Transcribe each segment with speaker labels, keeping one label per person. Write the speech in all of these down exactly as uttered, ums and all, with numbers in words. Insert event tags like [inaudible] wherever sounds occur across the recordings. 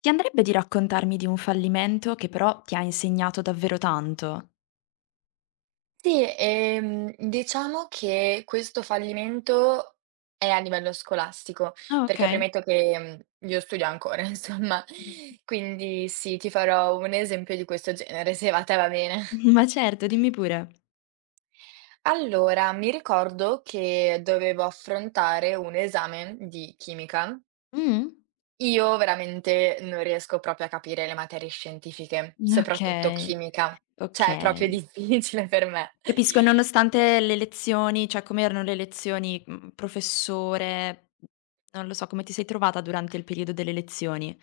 Speaker 1: Ti andrebbe di raccontarmi di un fallimento che però ti ha insegnato davvero tanto?
Speaker 2: Sì, ehm, diciamo che questo fallimento è a livello scolastico,
Speaker 1: Ah,
Speaker 2: perché
Speaker 1: okay.
Speaker 2: premetto che, mhmm, io studio ancora [laughs] insomma,
Speaker 1: Mh.
Speaker 2: quindi sì, ti farò un esempio di questo genere, se a te va bene.
Speaker 1: [laughs] Ma certo, dimmi pure.
Speaker 2: Allora, mi ricordo che dovevo affrontare un esame di chimica.
Speaker 1: Mh.
Speaker 2: Io veramente non riesco proprio a capire le materie scientifiche, soprattutto
Speaker 1: Okay,
Speaker 2: chimica, cioè è proprio [laughs]
Speaker 1: okay.
Speaker 2: difficile per me.
Speaker 1: Capisco, nonostante le lezioni cioè come erano le lezioni, mhmm, professore, non lo so, come ti sei trovata durante il periodo delle lezioni?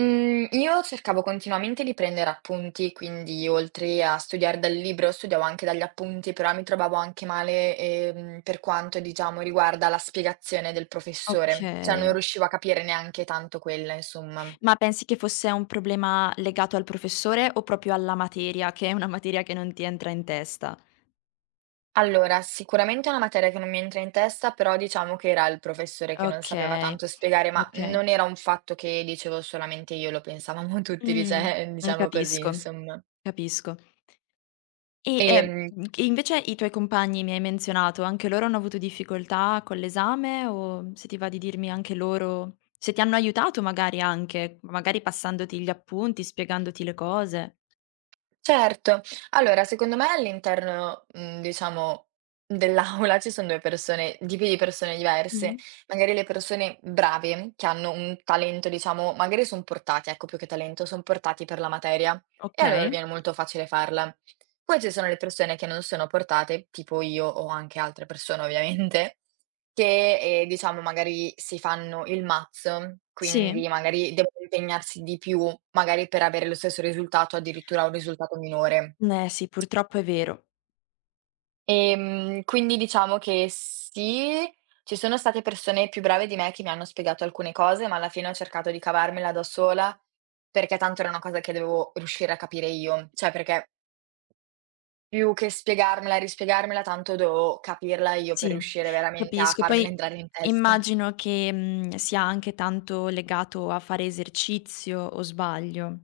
Speaker 2: Mhmm, io cercavo continuamente di prendere appunti, quindi oltre a studiare dal libro, studiavo anche dagli appunti, però mi trovavo anche male, ehm, per quanto diciamo riguarda la spiegazione del professore, cioè
Speaker 1: Okay.
Speaker 2: non riuscivo a capire neanche tanto quella, insomma.
Speaker 1: Ma pensi che fosse un problema legato al professore o proprio alla materia, che è una materia che non ti entra in testa?
Speaker 2: Allora, sicuramente è una materia che non mi entra in testa, però diciamo che era il professore che non sapeva
Speaker 1: Okay,
Speaker 2: tanto spiegare, ma
Speaker 1: okay.
Speaker 2: non era un fatto che dicevo solamente io, lo pensavamo [laughs] tutti,
Speaker 1: Mh,
Speaker 2: dice
Speaker 1: mh,
Speaker 2: diciamo così,
Speaker 1: capisco,
Speaker 2: insomma.
Speaker 1: capisco. E, ehm,
Speaker 2: Ehm
Speaker 1: mhmm, che invece i tuoi compagni mi hai menzionato, anche loro hanno avuto difficoltà con l'esame o se ti va di dirmi anche loro se ti hanno aiutato magari anche, magari passandoti gli appunti, spiegandoti le cose?
Speaker 2: Certo. Allora, secondo me all'interno, mhmm, diciamo, dell'aula [laughs] ci son due persone tipi di persone diverse.
Speaker 1: Mh,
Speaker 2: Magari le persone brave, che hanno un talento, diciamo magari son portati, ecco, più che talento, son portati per la materia e allora
Speaker 1: okay,
Speaker 2: viene molto facile farla. Poi ci sono le persone che non sono portate, tipo io o anche altre persone ovviamente, che, ehm, diciamo magari si fanno il mazzo,
Speaker 1: sì.
Speaker 2: quindi magari devono impegnarsi di più, magari per avere lo stesso risultato, addirittura un risultato minore.
Speaker 1: Eh sì, purtroppo è vero.
Speaker 2: Ehm, quindi diciamo che sì, ci sono state persone più brave di me che mi hanno spiegato alcune cose, ma alla fine ho cercato di cavarmela da sola, perché tanto era una cosa che dovevo riuscire a capire io. Cioè perché più che spiegarmela e rispiegarmela, tanto dovevo capirla io per
Speaker 1: Sì,
Speaker 2: riuscire veramente a
Speaker 1: capisco.
Speaker 2: farmela
Speaker 1: Poi
Speaker 2: entrare in testa.
Speaker 1: immagino che, mhmm, sia anche tanto legato a fare esercizio o sbaglio?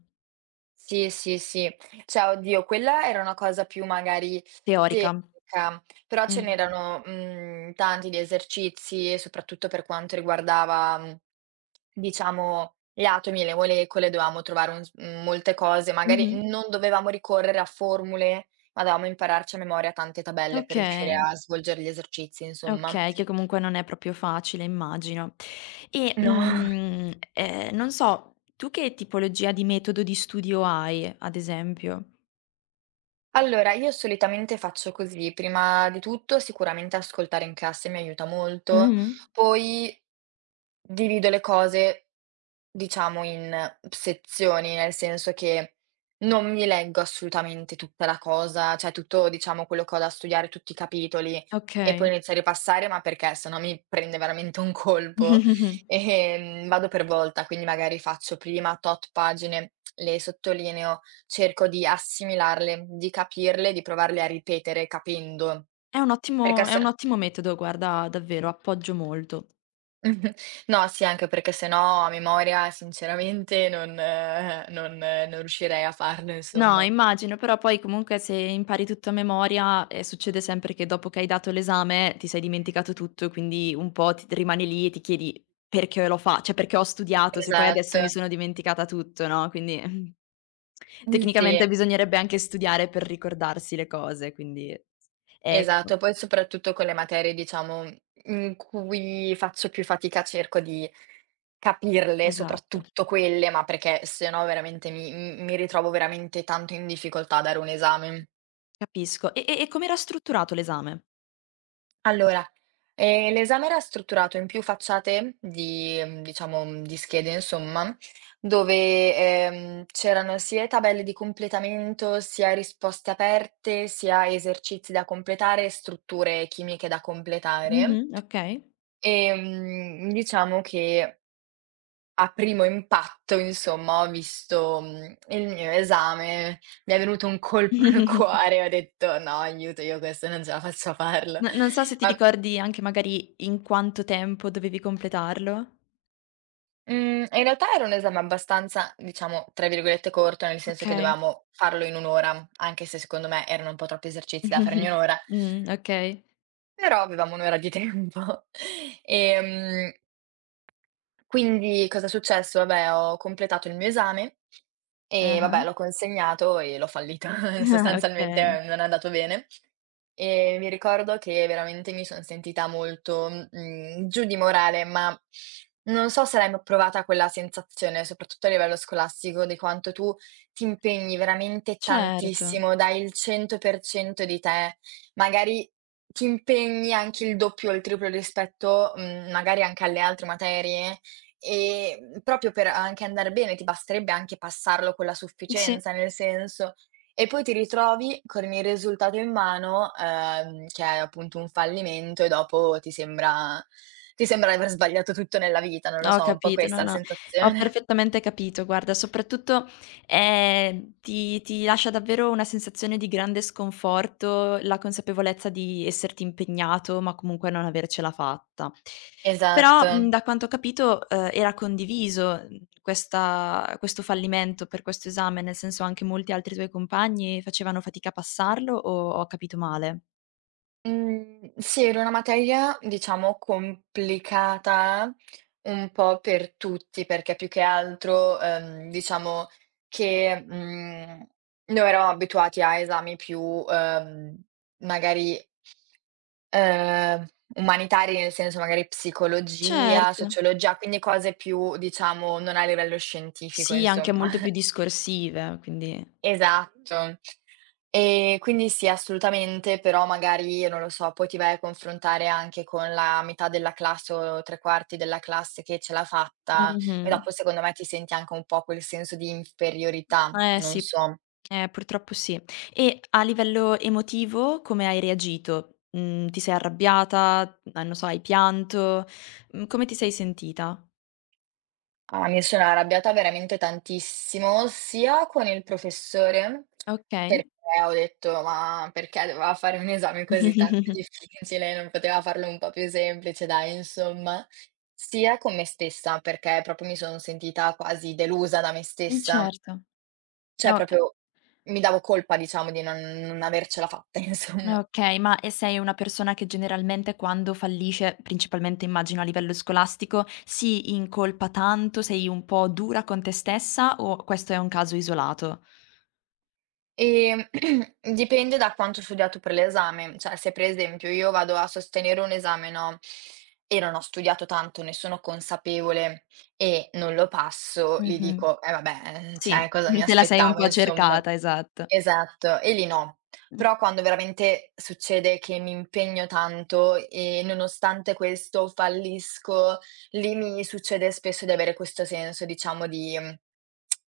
Speaker 2: Sì, sì, sì. Cioè, oddio, quella era una cosa più magari
Speaker 1: Teorica.
Speaker 2: teorica, però ce
Speaker 1: Mh.
Speaker 2: n'erano, mhmm, tanti di esercizi e soprattutto per quanto riguardava, mhmm, diciamo gli atomi e le molecole, dovevamo trovare un s mhmm, molte cose, magari
Speaker 1: Mh-mh.
Speaker 2: non dovevamo ricorrere a formule, ma dovevamo impararci a memoria tante tabelle per riuscire
Speaker 1: Okay,
Speaker 2: a svolgere gli esercizi, insomma.
Speaker 1: okay, che comunque non è proprio facile immagino. E,
Speaker 2: No.
Speaker 1: mhmm, ehm, non so, tu che tipologia di metodo di studio hai, ad esempio?
Speaker 2: Allora, io solitamente faccio così: prima di tutto sicuramente ascoltare in classe mi aiuta molto,
Speaker 1: Mh-mh.
Speaker 2: poi Divido le cose, diciamo, in sezioni, nel senso che non mi leggo assolutamente tutta la cosa, cioè tutto, diciamo, quello che ho da studiare, tutti i capitoli e poi
Speaker 1: Okay.
Speaker 2: inizio a ripassare, ma perché sennò mi prende veramente un colpo.
Speaker 1: [laughs]
Speaker 2: Ehm, vado per volta, quindi magari faccio prima tot pagine, le sottolineo, cerco di assimilarle, di capirle, di provarle a ripetere capendo,
Speaker 1: È un
Speaker 2: perché
Speaker 1: ottimo è
Speaker 2: se
Speaker 1: un ottimo metodo, guarda, davvero, appoggio molto.
Speaker 2: [laughs] Mh-mh. No, sì, anche perché se no a memoria sinceramente non eh, non eh, non riuscirei a farlo,
Speaker 1: No,
Speaker 2: insomma.
Speaker 1: immagino, però poi comunque se impari tutto a memoria, ehm, succede sempre che dopo che hai dato l'esame ti sei dimenticato tutto, quindi un po' ti rimani lì e ti chiedi: "Perché l'ho fa cioè perché ho studiato se poi
Speaker 2: Esatto.
Speaker 1: adesso mi sono dimenticata tutto", no, quindi [laughs]
Speaker 2: Mh, sì,
Speaker 1: tecnicamente bisognerebbe anche studiare per ricordarsi le cose, quindi ecco,
Speaker 2: esatto. Poi soprattutto con le materie, diciamo, in cui faccio più fatica cerco di capirle,
Speaker 1: esatto.
Speaker 2: soprattutto quelle, ma perché se no veramente mi mi mi ritrovo veramente tanto in difficoltà a dare un esame.
Speaker 1: Capisco. E e e com'era strutturato l'esame?
Speaker 2: Allora, ehm, l'esame era strutturato in più facciate di mhmm, diciamo, mhmm, di schede insomma, dove, ehm, c'erano sia tabelle di completamento, sia risposte aperte, sia esercizi da completare e strutture chimiche da completare.
Speaker 1: Mh-mh, okay.
Speaker 2: Ehm, diciamo che a primo impatto, insomma, ho visto, mhmm, il mio esame, mi è venuto un colpo al
Speaker 1: [laughs]
Speaker 2: cuore, ho detto: "No, aiuto, io questo non ce la faccio a farlo."
Speaker 1: No, non so se
Speaker 2: [laughs]
Speaker 1: ti
Speaker 2: Ma
Speaker 1: ricordi anche magari in quanto tempo dovevi completarlo?
Speaker 2: Mhmm, in realtà era un esame abbastanza, diciamo, tra virgolette "corto", nel senso che
Speaker 1: Okay.
Speaker 2: dovevamo farlo in un ora, anche se secondo me erano un po' troppi esercizi da fare in un
Speaker 1: [laughs]
Speaker 2: ora,
Speaker 1: Mh, okay.
Speaker 2: però avevamo un ora di tempo. [laughs] Ehm, quindi cosa è successo? Vabbè, ho completato il mio esame e
Speaker 1: Ah-ah.
Speaker 2: vabbè, l'ho
Speaker 1: [laughs]
Speaker 2: consegnato e l'ho fallito. [laughs]
Speaker 1: Ah,
Speaker 2: Sostanzialmente
Speaker 1: okay.
Speaker 2: eh, non è andato bene. E mi ricordo che veramente mi son sentita molto, mhmm, giù di morale, ma non so se l'hai mai provata quella sensazione, soprattutto a livello scolastico, di quanto tu ti impegni veramente
Speaker 1: Certo.
Speaker 2: tantissimo, dai il cento per cento di te, magari ti impegni anche il doppio o il triplo rispetto, mhmm, magari anche alle altre materie, ehm, proprio per anche andar bene, ti basterebbe anche passarlo con la
Speaker 1: Sì.
Speaker 2: sufficienza, nel senso e poi ti ritrovi con il risultato in mano, ehm, che è appunto un fallimento e dopo ti sembra ti sembra di aver sbagliato tutto nella vita, non lo
Speaker 1: Ho
Speaker 2: so, un po'
Speaker 1: capito, no,
Speaker 2: questa la
Speaker 1: no, ho
Speaker 2: sensazione. [laughs]
Speaker 1: perfettamente capito. Guarda, soprattutto, ehm, ti ti lascia davvero una sensazione di grande sconforto la consapevolezza di esserti impegnato, ma comunque non avercela fatta.
Speaker 2: Esatto.
Speaker 1: Però, mhmm, da quanto ho capito, ehm, era condiviso, mhmm, questa questo fallimento per questo esame, nel senso anche molti altri tuoi compagni facevano fatica a passarlo o ho capito male?
Speaker 2: Mhmm, sì, era una materia diciamo complicata un po' per tutti, perché più che altro, ehm, diciamo che, mhmm, noi eravamo abituati a esami più, ehm, magari Ehm, umanitari nel senso magari psicologia,
Speaker 1: Certo.
Speaker 2: sociologia, quindi cose più diciamo non a livello scientifico
Speaker 1: Sì, anche
Speaker 2: insomma.
Speaker 1: molto più
Speaker 2: [laughs]
Speaker 1: discorsive, quindi
Speaker 2: Esatto. E quindi sì, assolutamente, però magari, non lo so, poi ti vai a confrontare anche con la metà della classe o tre quarti della classe che ce l'ha fatta e
Speaker 1: mh-mh.
Speaker 2: dopo secondo me ti senti anche un po' quel senso di inferiorità,
Speaker 1: Eh
Speaker 2: non
Speaker 1: sì.
Speaker 2: so.
Speaker 1: Eh, purtroppo sì. E a livello emotivo come hai reagito? Mhmm, Ti sei arrabbiata, mhmm, non so, hai pianto? Mhmm, come ti sei sentita?
Speaker 2: Ah, mi sono arrabbiata veramente tantissimo, sia con il professore,
Speaker 1: Okay.
Speaker 2: perché ho detto: "Ma perché doveva fare un esame così tanto
Speaker 1: [laughs]
Speaker 2: difficile? Non poteva farlo un po' più semplice, dai, insomma". Sia con me stessa, perché proprio mi sono sentita quasi delusa da me
Speaker 1: Mh,
Speaker 2: stessa,
Speaker 1: certo.
Speaker 2: cioè
Speaker 1: O
Speaker 2: proprio mi davo colpa, diciamo, di non non avercela fatta, [laughs]
Speaker 1: ehm,
Speaker 2: insomma.
Speaker 1: Okay, ma e sei una persona che generalmente quando fallisce, principalmente immagino a livello scolastico, si incolpa tanto, sei un po' dura con te stessa o questo è un caso isolato?
Speaker 2: Ehm, [clears throat] Dipende da quanto ho studiato per l'esame. Cioè, se per esempio io vado a sostenere un esame, no, e non ho studiato tanto, ne sono consapevole e non lo passo, lì
Speaker 1: Mh-mh.
Speaker 2: dico: "Eh vabbè,
Speaker 1: Sì,
Speaker 2: cioè cosa
Speaker 1: [laughs]
Speaker 2: mi
Speaker 1: te la sei un
Speaker 2: aspettavo
Speaker 1: po'
Speaker 2: insomma".
Speaker 1: cercata, esatto.
Speaker 2: Esatto, e lì no.
Speaker 1: Mh.
Speaker 2: Però quando veramente succede che mi impegno tanto e nonostante questo fallisco, lì mi succede spesso di avere questo senso, diciamo, di mm,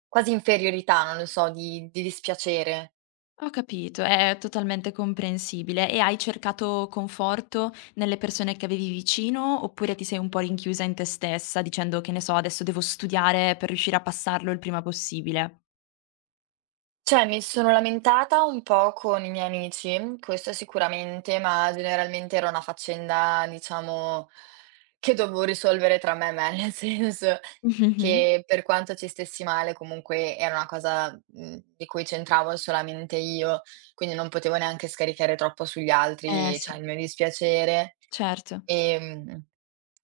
Speaker 2: quasi inferiorità, non lo so, di di dispiacere.
Speaker 1: Ho capito, è totalmente comprensibile. E hai cercato conforto nelle persone che avevi vicino oppure ti sei un po' rinchiusa in te stessa dicendo che ne so, adesso devo studiare per riuscire a passarlo il prima possibile?
Speaker 2: Cioè, mi sono lamentata un po' con i miei amici, questo sicuramente, ma generalmente era una faccenda, diciamo, che dovevo risolvere tra me e me, [laughs] nel senso
Speaker 1: Mh-mh-mh.
Speaker 2: che per quanto ci stessi male, comunque era una cosa, mhmm, di cui c'entravo solamente io, quindi non potevo neanche scaricare troppo sugli
Speaker 1: Eh
Speaker 2: altri,
Speaker 1: sì,
Speaker 2: cioè, il mio dispiacere.
Speaker 1: certo.
Speaker 2: Ehm,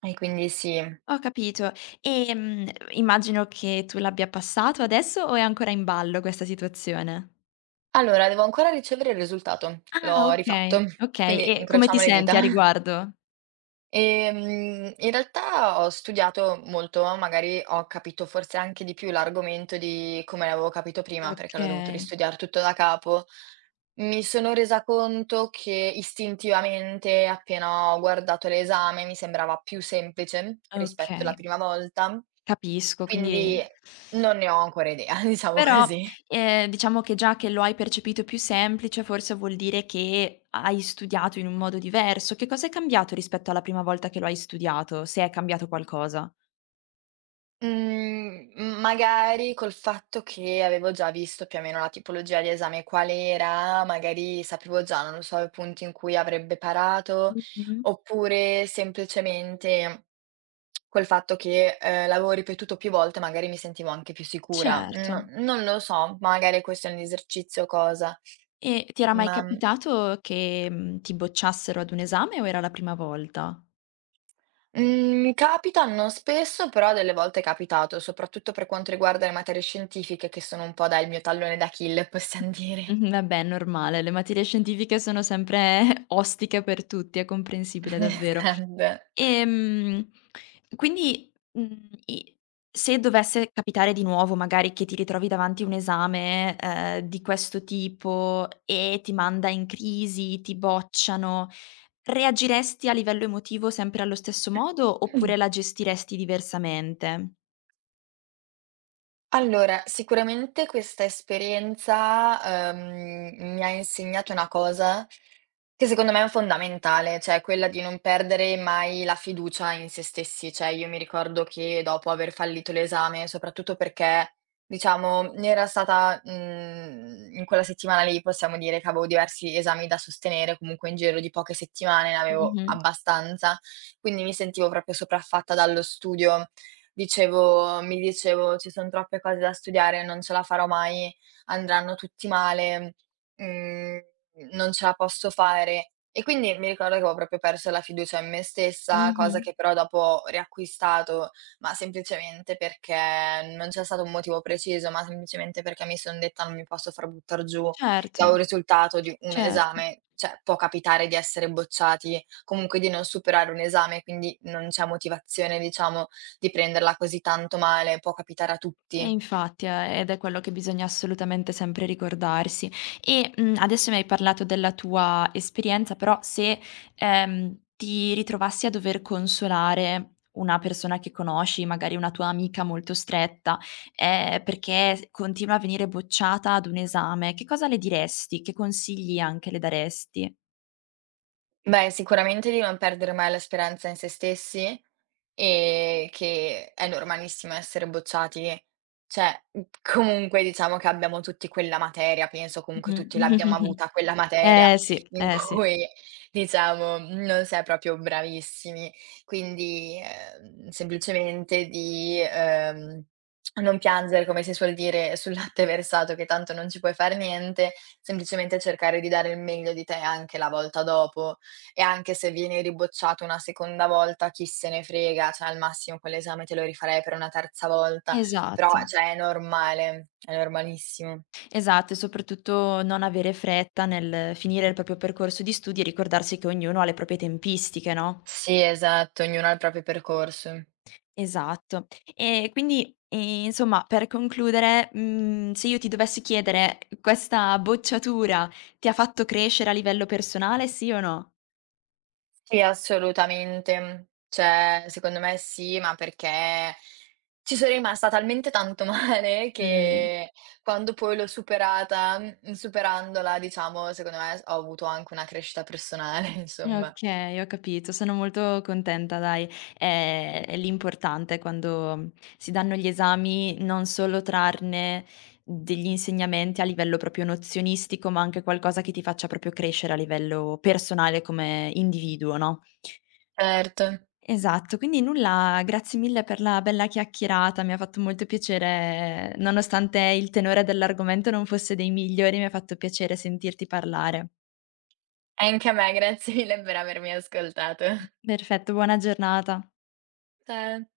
Speaker 2: e quindi sì.
Speaker 1: Ho capito. Ehm, Immagino che tu l'abbia passato adesso o è ancora in ballo questa situazione?
Speaker 2: Allora, devo ancora ricevere il risultato.
Speaker 1: Ah,
Speaker 2: L'ho rifatto,
Speaker 1: okay, okay.
Speaker 2: quindi
Speaker 1: E come ti
Speaker 2: incrociamo le dita.
Speaker 1: senti a
Speaker 2: [laughs]
Speaker 1: riguardo?
Speaker 2: Ehm, in realtà ho studiato molto, magari ho capito forse anche di più l'argomento di come l'avevo capito prima, perché l'ho dovuto
Speaker 1: Okay,
Speaker 2: ristudiare tutto da capo. Mi sono resa conto che istintivamente, appena ho guardato l'esame, mi sembrava più semplice rispetto alla
Speaker 1: okay.
Speaker 2: prima volta,
Speaker 1: Capisco,
Speaker 2: quindi
Speaker 1: quindi
Speaker 2: non ne ho ancora idea, [laughs] diciamo
Speaker 1: però,
Speaker 2: così.
Speaker 1: ehm, diciamo che già che lo hai percepito più semplice, forse vuol dire che hai studiato in un modo diverso. Che cosa è cambiato rispetto alla prima volta che lo hai studiato, se è cambiato qualcosa?
Speaker 2: Mhmm, m magari col fatto che avevo già visto più o meno la tipologia di esame qual era, magari sapevo già, non lo so, i punti in cui avrebbe parato,
Speaker 1: Mh-mh.
Speaker 2: oppure semplicemente col fatto che, ehm, l'avevo ripetuto più volte magari mi sentivo anche più sicura.
Speaker 1: Certo.
Speaker 2: No non lo so, magari questo è un esercizio o cosa,
Speaker 1: E ti era mai
Speaker 2: ma,
Speaker 1: capitato che, mhmm, ti bocciassero ad un esame o era la prima volta?
Speaker 2: mhmm, mi capita non spesso, però delle volte è capitato, soprattutto per quanto riguarda le materie scientifiche che sono un po' dai il mio tallone d'Achille, possiam dire.
Speaker 1: Mh-mh, vabbè è normale, le materie scientifiche sono sempre [laughs] ostiche per tutti, è comprensibile davvero.
Speaker 2: Grande.
Speaker 1: Ehm, quindi, mhmm, i se dovesse capitare di nuovo magari che ti ritrovi davanti un esame, ehm, di questo tipo e ti manda in crisi, ti bocciano, reagiresti a livello emotivo sempre allo stesso modo oppure la gestiresti diversamente?
Speaker 2: Allora, sicuramente questa esperienza, uhm, mi ha insegnato una cosa che secondo me è fondamentale, cioè quella di non perdere mai la fiducia in se stessi. Cioè io mi ricordo che dopo aver fallito l'esame, soprattutto perché diciamo era stata mhmm, in quella settimana lì possiamo dire che avevo diversi esami da sostenere, comunque in giro di poche settimane ne avevo
Speaker 1: Mh-mh,
Speaker 2: abbastanza, quindi mi sentivo proprio sopraffatta dallo studio. Dicevo mi dicevo: "Ci son troppe cose da studiare, non ce la farò mai, andranno tutti male, mhmm, non ce la posso fare." E quindi mi ricordo che avevo proprio perso la fiducia in me stessa, cosa
Speaker 1: mh-mh.
Speaker 2: che però dopo ho riacquistato, ma semplicemente perché non c'è stato un motivo preciso, ma semplicemente perché mi son detta: "Non mi posso far buttar giù
Speaker 1: Certo,
Speaker 2: da un risultato di un
Speaker 1: certo.
Speaker 2: esame." Cioè, può capitare di essere bocciati, comunque di non superare un esame, quindi non c'è motivazione, diciamo di prenderla così tanto male, può capitare a
Speaker 1: E
Speaker 2: tutti.
Speaker 1: infatti, eh, ed è quello che bisogna assolutamente sempre ricordarsi. E, mhmm, adesso mi hai parlato della tua esperienza, però se, ehm, ti ritrovassi a dover consolare una persona che conosci, magari una tua amica molto stretta, ehm, perché s continua a venire bocciata ad un esame, che cosa le diresti? Che consigli anche le daresti?
Speaker 2: Beh, sicuramente di non perdere mai la speranza in se stessi, Ehm, che è normalissimo essere bocciati. Cioè, mhmm, comunque diciamo che abbiamo tutti quella materia, penso comunque tutti l'abbiamo
Speaker 1: Mh-mh.
Speaker 2: avuta quella
Speaker 1: [laughs]
Speaker 2: materia
Speaker 1: Eh sì,
Speaker 2: in
Speaker 1: eh sì.
Speaker 2: cui diciamo non si è proprio bravissimi. Quindi, ehm, semplicemente di, ehm, non piangere, come si suol dire, sul latte versato che tanto non ci puoi fare niente, semplicemente cercare di dare il meglio di te anche la volta dopo. E anche se vieni ribocciato una seconda volta, chi se ne frega, cioè al massimo quell'esame te lo rifarei per una terza volta, però
Speaker 1: Esatto.
Speaker 2: cioè è normale, è normalissimo.
Speaker 1: Esatto, e soprattutto non avere fretta nel finire il proprio percorso di studi e ricordarsi che ognuno ha le proprie tempistiche, no.
Speaker 2: Sì, esatto, ognuno ha il proprio percorso.
Speaker 1: Esatto. E quindi, ehm, insomma, per concludere, mhmm, se io ti dovessi chiedere: questa bocciatura ti ha fatto crescere a livello personale, sì o no?
Speaker 2: Sì, assolutamente. Cioè, secondo me sì, ma perché ci sono rimasta talmente tanto [laughs] male
Speaker 1: Mh.
Speaker 2: che quando poi l'ho superata, mhmm, superandola diciamo, secondo me s ho avuto anche una crescita personale, [laughs] insomma.
Speaker 1: Okay, ho capito, sono molto contenta dai. È è l'importante quando si danno gli esami, non solo trarne degli insegnamenti a livello proprio nozionistico, ma anche qualcosa che ti faccia proprio crescere a livello personale come individuo, no.
Speaker 2: Certo.
Speaker 1: Esatto, quindi nulla, grazie mille per la bella chiacchierata, mi ha fatto molto piacere nonostante il tenore dell'argomento non fosse dei migliori, mi ha fatto piacere sentirti parlare.
Speaker 2: Anche a me, grazie mille per avermi ascoltato.
Speaker 1: Perfetto, buona giornata.
Speaker 2: Ciao.